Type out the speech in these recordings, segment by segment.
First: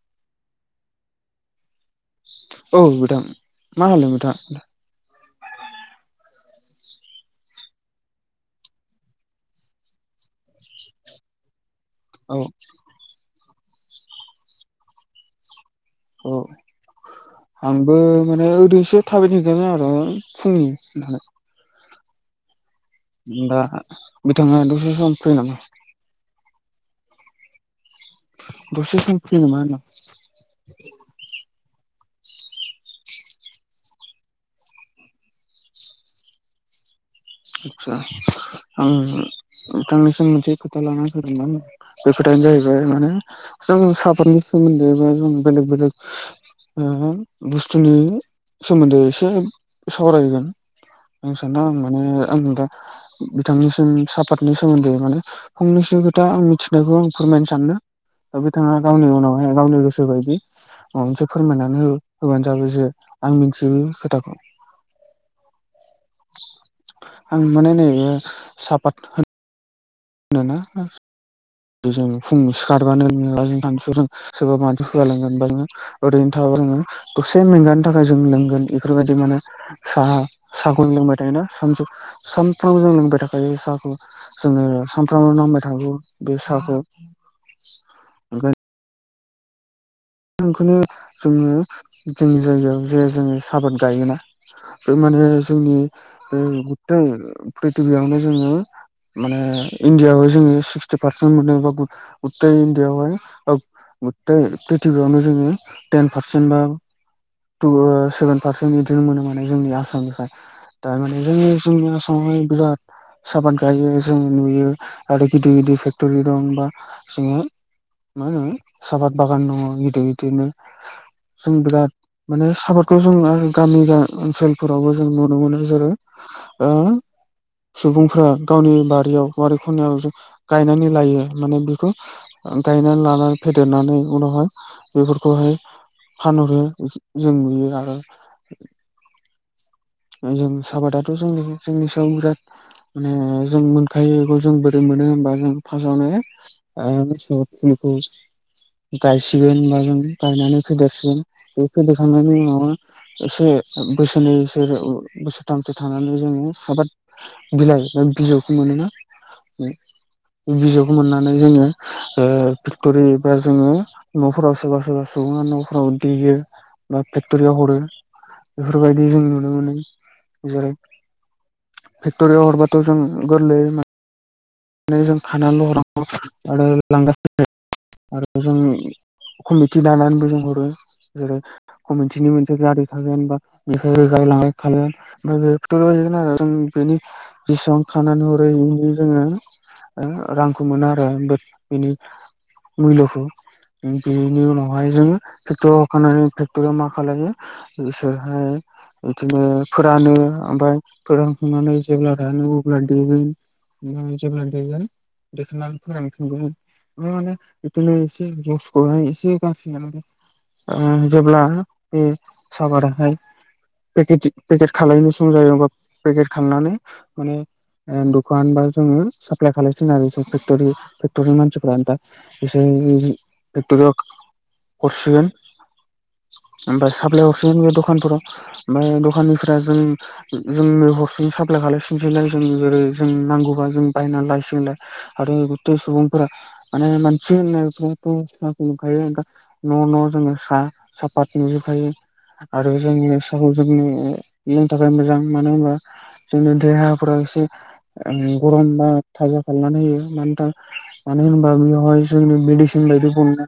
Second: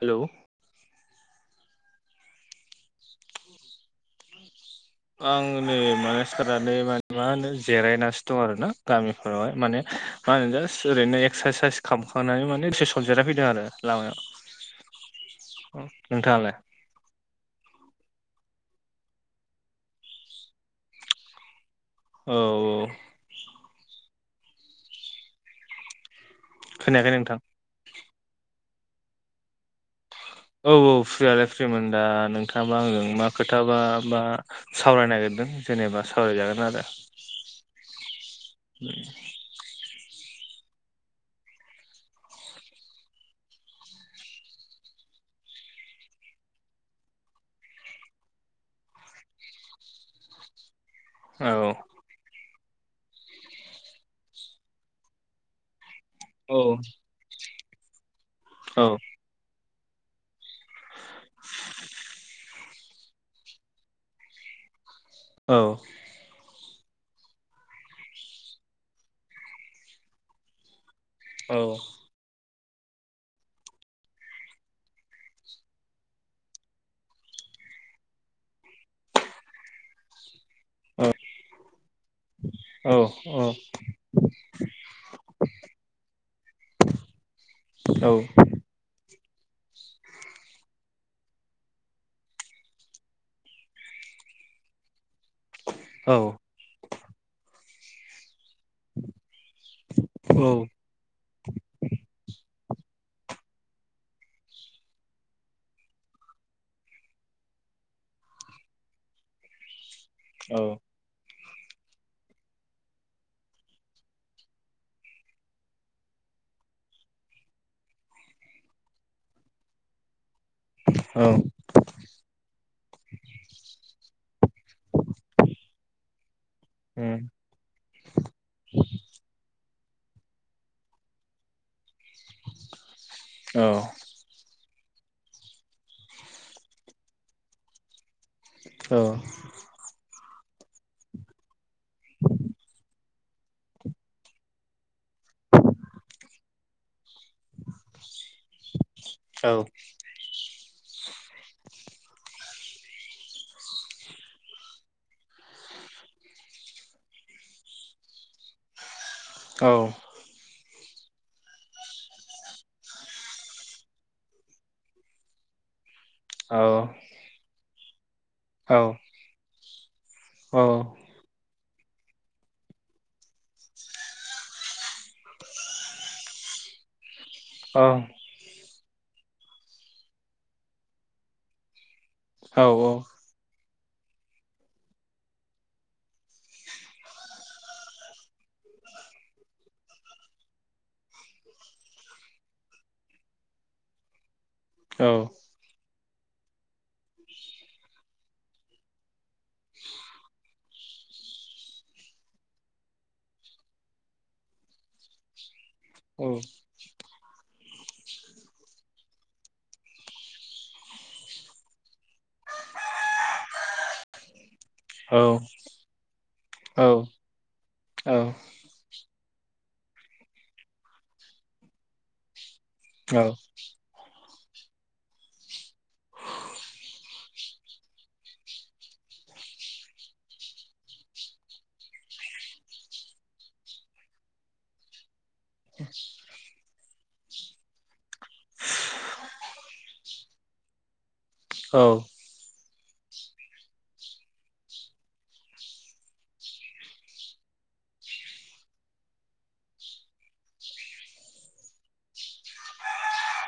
Hello औ नोंथां मा होनो नोंथां [inaudible] आं नै माने सिखारनै माने मा होनो जिरायनानैसो दं आरोना गामिफोरावहाय माने मा होनो जास्ट ओरैनो एक्सारसाइस औ खालामखांनानै माने प्रेस जेराय फैदों आरो लामायाव औ नोंथाङालाय आंबो माने ओरैसो थाबायदिंदों आरो फुंनि औ औ दा बिथाङा दसे सम फ्रि नामा खोनायाखै नोंथां दसे सम फ्रि नामा होनदों औ औ फ्रियालाय फ्रिमोन दा नोंथाङाबा आंजों मा खोथाबा मा सावरायनो नागिरदों जेनेबा सावरायजागोन आरो आदसा आं नोंथांनिसिम मोनसे खोथा लानानै फैदोंमोन बे खोथायानो जाहैबाय माने जों सापादनि सोमोनदै बा बेलेग बेलेग बुसथुनि सोमोनदै एसे सावरायगोन आं सानो आं माने आं दा बिथांनिसिम सापादनि सोमोनदै माने फंनैसो खोथा आं औ मिथिनायखौ आं फोरमायनो सानदों दा बिथाङा औ गावनि उनावहाय गावनि गोसोबायदि माबा मोनसे फोरमायनानै हो होबानो जाबाय जे आं मिथियै बे खोथाखौ औ आं माने नैबे साहापात होन होनोना औ जों फुं सिखारबानो [unintelligible] सोरबा मानसिफोरा लिंलांबानो ओरैनो थाब जोङो दसे मेंगानि थाखाय जों लोंगोन एफोरबायदि माने साहा साहाखौ लोंबाय थायोना सान सानफ्रामबो औ जों लोंबाय थाखायो साहाखौ जोंङो सानफ्रामबो नांबाय थागौ बे साहाखौ औ [inaudible] बेखौनो जोंङो जोंनि जायगायाव जे जोंङो साफाद गायोना बे माने जोंनि गथाय प्रिथ्बियावनो जोंङो माने इण्डियाआव औ जोंङो सिस्ते फारसेनट मोनो गथाय इन्दियायाव हाय ओ गुथाय प्रिथ्बियावनो जोङो टेन पारसेन्ट बा टु सेभेन पारसेन्ट बिदिनो मोनो जोंनि आसामनिफ्राय औ थारमाने जों जोंनि आसामावनो बिराद साफाद गायो जों नुयो आरो गिदिर गिदिर फेक्टरि दं बा जोङो मा होनो साफाद बागान दंङो गिदिर गिदिरनो औ जों बिराद माने सापाटखौ जों आरो गामि ओनसोलफोरावबो जों नुनो मोनो जेरै ओ सुबुंफ्रा गावनि बारियाव बारि खनायाव जों गायनानै लायो माने बेखौ गायनानै लानानै फेदेरनानै उनावहाय बेफोरखौहाय फानहरो जों नुयो आरो औ जों सााबाादाथ जोंनि जोंनि सायाव बिराद माने जों मोनखायो इखौ जों बोरै मोनो होमबा जों फार्स्टआवनो फुलखौ गायसिगोन होनबा जों गायनानै फेदेरसिगोन बे फेदेरखांनायनि उनाव एसे बोसोरनै बोसोर बोसोरथामसो थांनानै जोंङो साबाद बिलाइ बा बिजौखौ मोनोना औ बिजौखौ मोननानै जोंङो फेक्टरि बा जोंङो न'फोराव सोरबा सोरबा सुबुंङा न'फोराव देयो औ बा फेक्टरियाव हरो दा बेफोरबायदि जों नुनो मोनो जेरै फेक्टरियाव हरबाथ जों गोरलैयै जों खानानैल हरनांगौ आरो लांग्राफोरनो ओं आरो जों कमिटि दानानैबो जों हरो जेरै कमटिनि मोनसे गारि थागोन बा [unintelligible] जों बेनि बिसिबां खानानै हरोनो जोङो। रांखौ मोनो आरो बेनि मुल्यखौ बेनि उनावहाय जोंङो। क्टरख फक्टरि मा खालायोहाय बिदिनो फोरानो ओमफ्राय फोरानखांनानै जेब्ला रानो अब्ला देगोन जेब्ला देगोन देखांनानै। [unintelligible] माने बिदिनो एसे [unintelligible] एसे गासिनो माने जेब्ला बे साफाराहाय पेकेट खालनाय सम जायोबा पेकेट खानानै माने दखान बा जोंङो। सप्लााय खालामाय आरोक्टर फेक्टरि मानसिफोरा एकट हरसिगोन ओमफ्राय साप्लइ हरसिगोन बे दखानफोराव। ओमफ्राय दखाननिफ्रा जों जोंनो हरसेजों साप्लाय खालायफिननोसैलाय जों जेरै जों नांगौबा जों। बायनानै लायसिगोन आरो खथाय सुबुंफोरा खौ नुखायोा न' न' जोङो साहा साफात नुजोबखायो आरो जोंङोनि साहाखौ जोंनोनो थाखाय मोजां मानो होनबा। जोंनि देहाफोरा एसे गरम थाजा खालामनानै होयो मानोा मानो होनबा बेवहाय जोंनि मेडिसिन बायदि बनानै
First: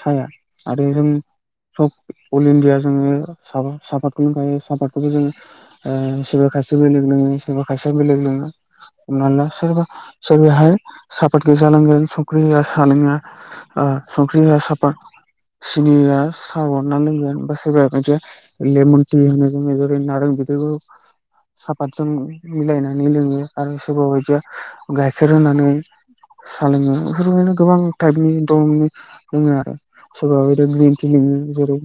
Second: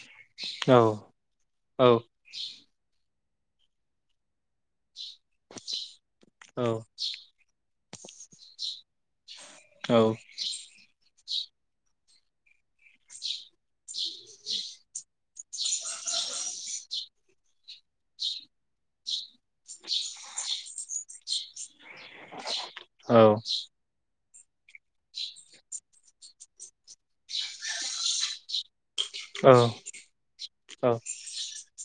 साया आरो जों जब अल इण्डिया जोङो सा सापातोंखायो सापातबो जोङो सोरबा खायसेया बेलेग लोंङो सोरबा खायसेया बेलेग लोंङो हमना ला सोरबा सोरबाहाय। सापातखौ जालांगोन संख्रि होआ सालङा संख्रि होआ सापात सिनि [unintelligible] लोंगोन बा सोरबाया बिदिसे लेमन टि होङो जेरै नारें बिदै साफातसो मिलायनानै लोङो आरो सोरबा बायदिया गाइखेर होनानै साोलोङो बेफोरबायदिनो गोबां टाइपनि दंनि लोङो आरो सोरबाा बिदिनो ग्रिन टि लिङो जेरै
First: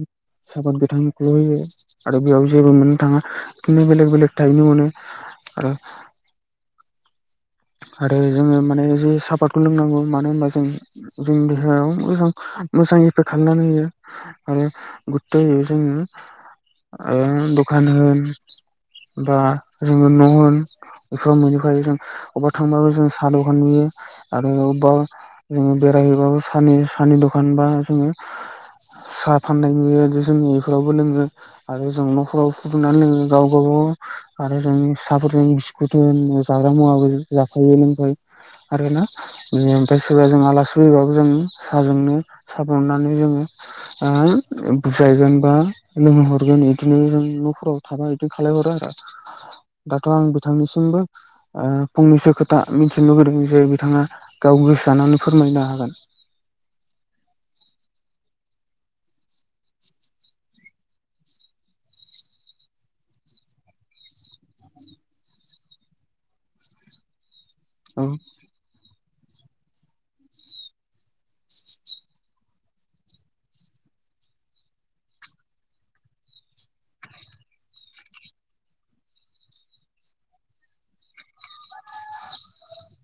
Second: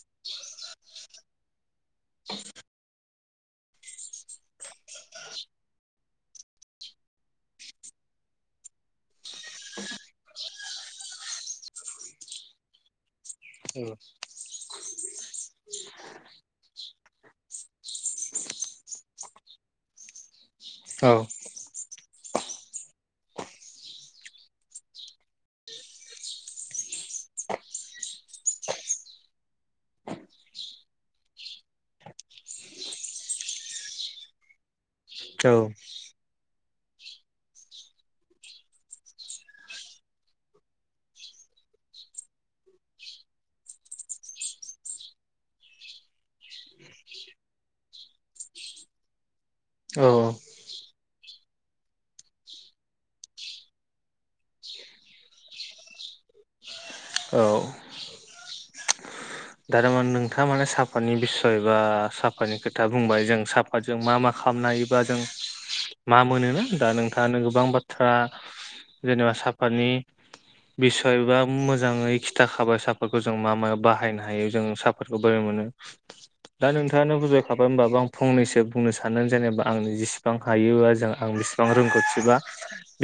सापाद गोथांखौ होयो। आरो बेयाव जेबो मोननो थाङा बिदिनो बेलेक बेलेक थाहैनो मोनो आरो। आरो जोङो माने जे सापातखौ लोंनांगौ मानो होनबा जों जोंनि देहायाव मोज मोजां इफेक्ट खालामनानै होयो आरो गुरथाय होयो जोङो। दखान होनबा जोङो न' होन बेफोराव मोननिख जों अबेबा थांबाबो जों साहा दखान नुयो आरो अबेबा जोङो बेरायहैबाबो स सानि दखान बा जोङो। साहा फाननाय नुयो जोंङो बेफोरावबो लोङो। आरो जों न'खराव फुदुंनानै लोङो गाव गागाव आरो जों फिाहाफोर द सिखुदों जाग्रा मुवाबो जाफायो लोंफायो आरोना बे ओमफ्राय सोरबा जों आलासि फैबावो जो साहाजोंनो साहा बननानै जोङो। बुजायगोन बा लोंहहरगोन बिदिनो जों न'फोराव थाबा बिदिनो खालामलायहरो आरो। दाथ' आं बिथांनिसिमबो फंनैसो खोथा मिथिनो लुगैदों जे बिथाङा गाव गोसो जानानै फोरमायनो हागोन। औ दमाने नोंथाङा माने साफानि बिसय बा साफानि खोथा बुंबाय जों साफ जों मा मा खालामनो हायोबा जों मा मोनोना दा नोंथाङानो गोबां औ बाथ्रा। था जेनेबा सापतनि बिसयबा मोजाङै खिथाखाबायसाफोरखौ जों मा मा बाहायनो हायो जों सापातखौ बोरै मोनो। दा नोंथाङानो बुजायखाबाय होनबाबो आं फंनैसो बुंनो साननानैानो जेनेबा आंनि जेनेबा बिबां हायोबा जों आं बिसिबां रोंगौथिबा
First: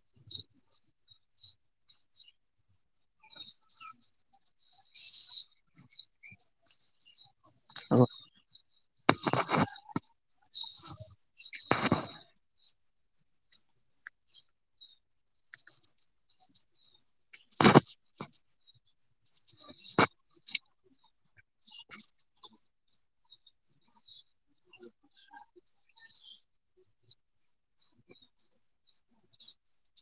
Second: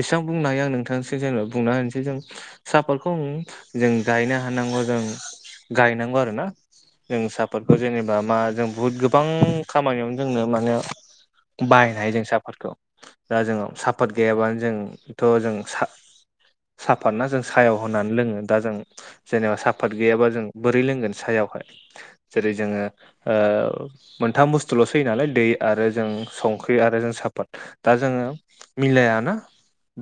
बेसेबां बुंनो हायो आं नोंथांसो जेनेबा बुंना होनोसै जों साहाफोरखौ जों गायनो हानांगौ जों गायनांगौ आरो ना जों सापाथखौ औ जेनेबा मा जों बहुद गोबां खामानियावनो जोंनो माने बाहायनो हायो जों साफातखौ दा जोंनाव साफात गैयाबानो जोंथ' जों साफात ना जों सायाव होनानै लोङो दा जों जेनेबा साफात गैयाबा जों बोरै लोंगोन सायावहाय जेरै जोङो ओ मोनथाम बुस्थुल'सो होयो नालाय दै आरो जों संख्रि आरो जों साफात दा जोङो मिलायाना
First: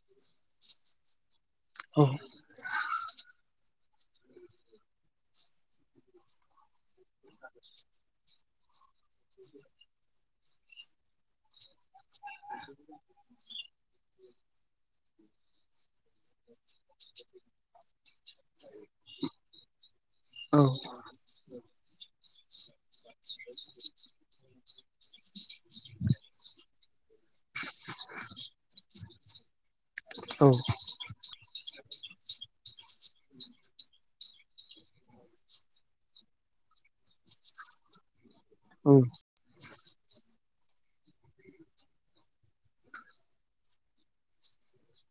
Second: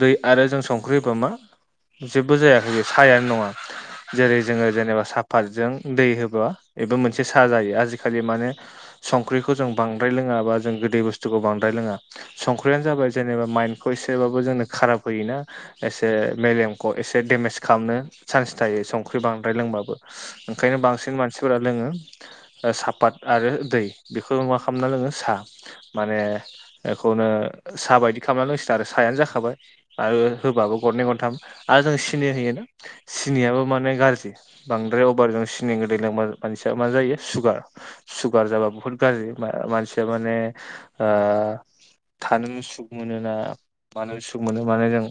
दै आरो जों संख्रि होबा मा औ जेबो जायाखै सायानो नङा जेरै जोङो जेनेबा सा पातजों दै होबा बेबो मोनसे साहा जायो आजिखालि माने संख्रिखौ जों बांद्राय लोङा बा जों गोदै बुस्थुखौ बांद्राय लोङा संख्रियानो जाबाय जेनेबा माइन्दखौ एसेबाबो जोंनो खाराब होयोना एसे मेलेमखौ एसे डेमेज खालामनो चान्स थायो संख्रि बांद्राय लोंबाबो ओंखायनो औ बांसिन मानसिफोरा लोङो ओ सापत आरो दै बेखौ मा खालामना लोङो साहा माने बेखौनो साहा बायदि खालामना लोंसिगोन आरो साहायानो जाखाबाय आरो होबाबो गरनै गनथाम आरो जों सिनि होयोना सिनियाबो माने गाज्रि बांद्राय अभारजों सिनि गोदै लोंबा मानसिया मा जायो सुगार सुगार जाबा बुहुत औ गाज्रि मा मानसिया माने आ थानो सुख मोनोना मानो सुख मोनो माने जों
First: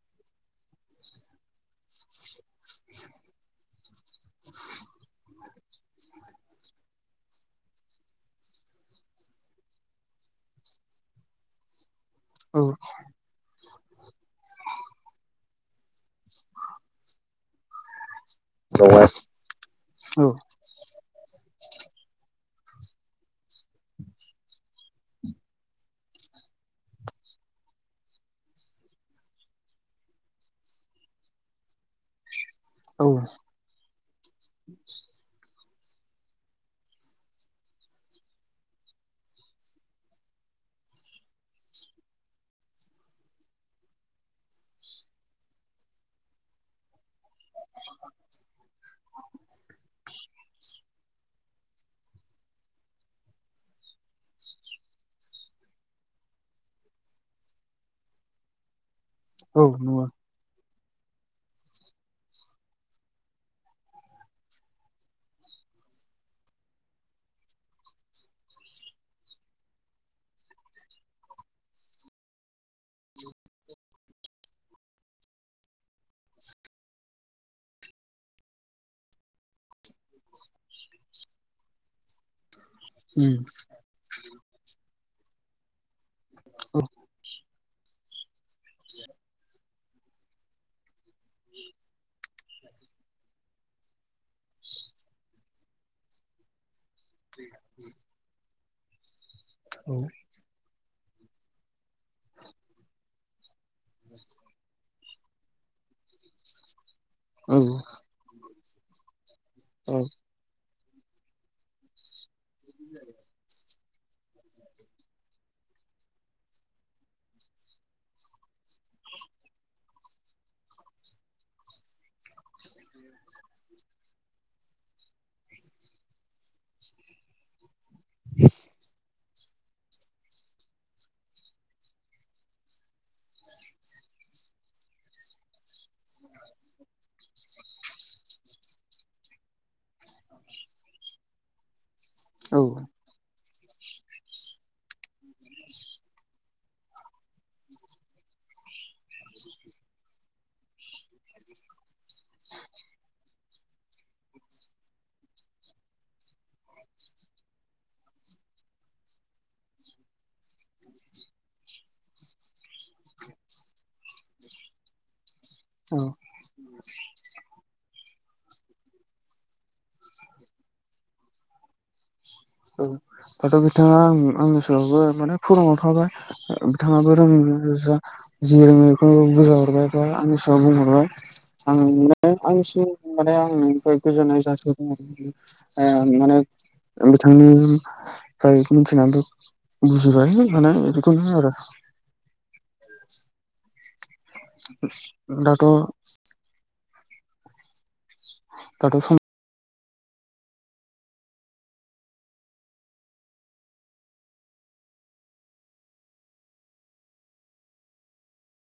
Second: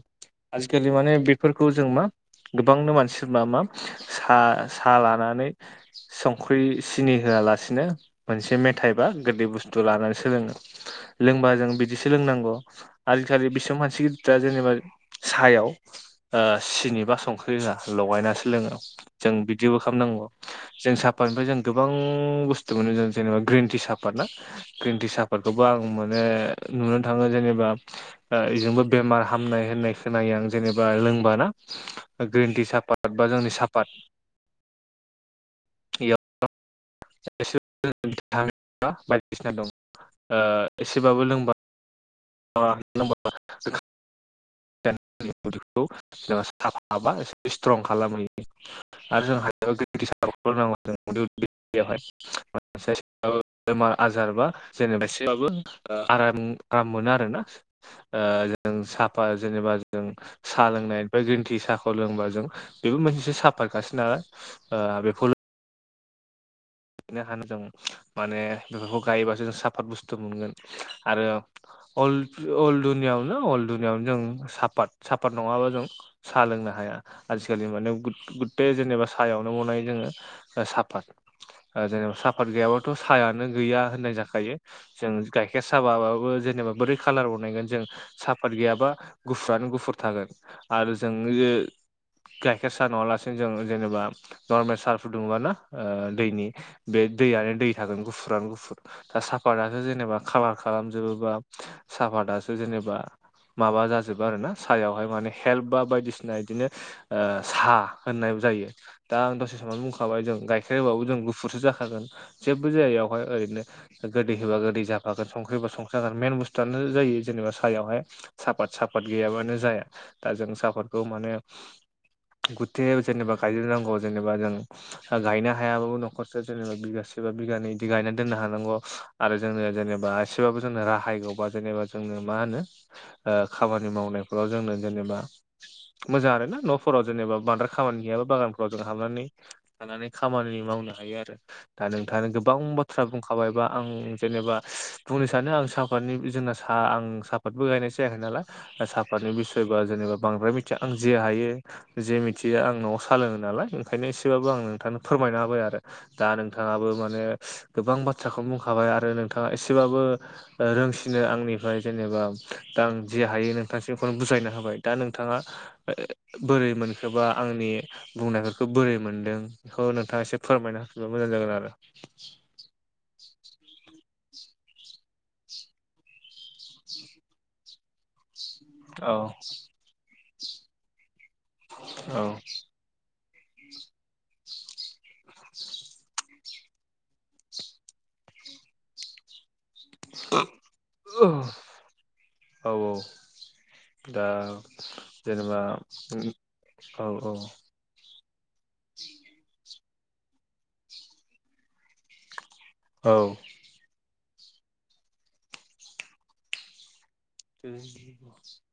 आजिखालि माने बेफोरखौ जों मा गोबांनो मानसिफोरना मा सा साहा लानानै संख्रि सिनि होआलासिनो मोनसे मेथाइ बा गोदै बुस्थु लानानै सोलोङो लोंबा जों बिदिसो लोंनांगौ औ आजिखालि बिसबां मानसि गिदिरा जेनेबा सायाव ओ सिनि बा संख्रि लोङा लगायनासो लोङो औ जों बिदिबो औ खालामनांगौ जों सापातनिफ्राय जों गोबां बुस्थु मोनो जों जेनेबा ग्रिन टि सापात ना ग्रिन टि सापातखौबो आं माने नुनो थाङो जेनेबा बेजोंबो बेमार हामनाय होननाय खोनायो आं जेनेबा लोंबाना ग्रिन टि साफ औ फाद बा जोंनि सापात [inaudible] इयाव [unintelligible] बायदिसिना दं ओ एसेबाबो लोंबा [unintelligible] [unintelligible] एसे स्ट्रं खालामहैयो आरो जों [unintelligible] [unintelligible] बेमार आजार बा जेनेबा सेबाबो आराम आराम मोनो आरो आरोना ओ जों साफा औ जेनेबा जों नंगौ साहा लोंनायनायनिफ्राय ग्रिन टि साहाखौ लोंबा जों बेबो मोनसेसो साफातखानो नालाय ओ बेखौ नो हानो जों माने बेफोरखौ गायोबासो जों साफात बुस्थु मोनगोन आरो अल दुनियाआवनो अल दुनियाआवनो जों सापात सापात नङाबा जों साहा लोंनो हाया आजिखालि माने गुथथाय जेनेबा साहायावनो बनाय जोङो ओ साफात जेनेबा साफात गैयाबाथ' उम साहायानो गैया होननाय जाखायो जों गाइखेर साबाबो जेनेबा औ बोरै कालार बनायगोन जों साफात गैयाबा गुफुरानो गुफुर थागोन आरो जों गाइखेर साहा नङा लासिनो जों जेनेबा नर्मेल सा फुदुङोबा ना ओ दैनि बे दैआनो दै थागोन गुफुरानो गुफुर दा साफातासो औ जेनेबा खालार खालामजोबोबा साहाफातासो जेनेबा माबा जाजोबो आरो ना सायावहाय माने हेल्प बा बायदिसिना बिदिनो ओ औ साहा होननाय जायो दा आं दसे समनो औ बुंखाबाय जों गाइखेर होबाबो जों गुफुरसो जाखागोन। जेबबो जायावहाय ओरैनो गोदै होबा गोदै जाफागोन संख्रि होबा संख्रि जागोन मेन बुस्थुआनो जायो जेनेबा सायावहाय। साफात साफात गैयाबानो जाया दा जों सापातखौ माने गुथे जेनेबा गायज्रनांगौ जेनेबा जों गायनो हायाबाबो न'खरसो जेनेबा बिगासे बा बिगानि बिदि गायनानै दोननो हानांगौ। आरो जोंनो जेनेबा एसेबाब जोंनो राहायगौबा जेनेबा जोंनो मा होनो। खामानि मावनायफोराव जोंनो जेनेबा मोजां आर ना न'फोराव जेनेबा बांद्राय खामानि गैयाबा बागानफोराव जों हाबनानै लानानै खामानि मावनो हायो आरो दा नोंथाङा गोबां बाथ्रा बुं खाबायबा आं जेनेबा बुंनो सानो आं साफातनि जोंना साहा आं साफातबो गायनाय जायाखै नालाय साफातनि बिसय बा जेनेबा बांद्राय मिथिया आं जे हायो। जे मिथिया आं न'आव साोलोङो नालाय ओंखायनो एसेबाबो आं नोंथांनो फोरमायना हाबाय आरो। दा नोंथाङाबो माने गोबां बाथ्राखौनो बुंखाबाय आरो नोंथाङा एसेबाबो रोंसिनो आंनिफ्राय जेनेबा दा आं जे हायो नोंथांसिम बेखौनो बुजायना होबाय दा नोंथाङा बोरै मोनखोबा आंनि बुंनायफोरखौ बोरै मोनदों बेखौ नोंथाङा एसे फोरमायना होफा मोजां जागोन आरो। औ दाथ' बिथाङा आं आंनि सायावबो माने फोरुव थाबाय। बिथाङाबो रङिनि रोजा जि रोङो औ बेखौनो बुजायहरबाय बा आंनि सिगाव बुंहरबाय आं मे आंनि सि माने आं गोजोननाय जाासदों आरो माने। बिथांनिफ्राय मिथिनानैथ' बुजिबाय मानाय बेखौनो आरो औ औ दा जेनेबा दाथ' औ औ। दाथ' स औ। द [inaudible]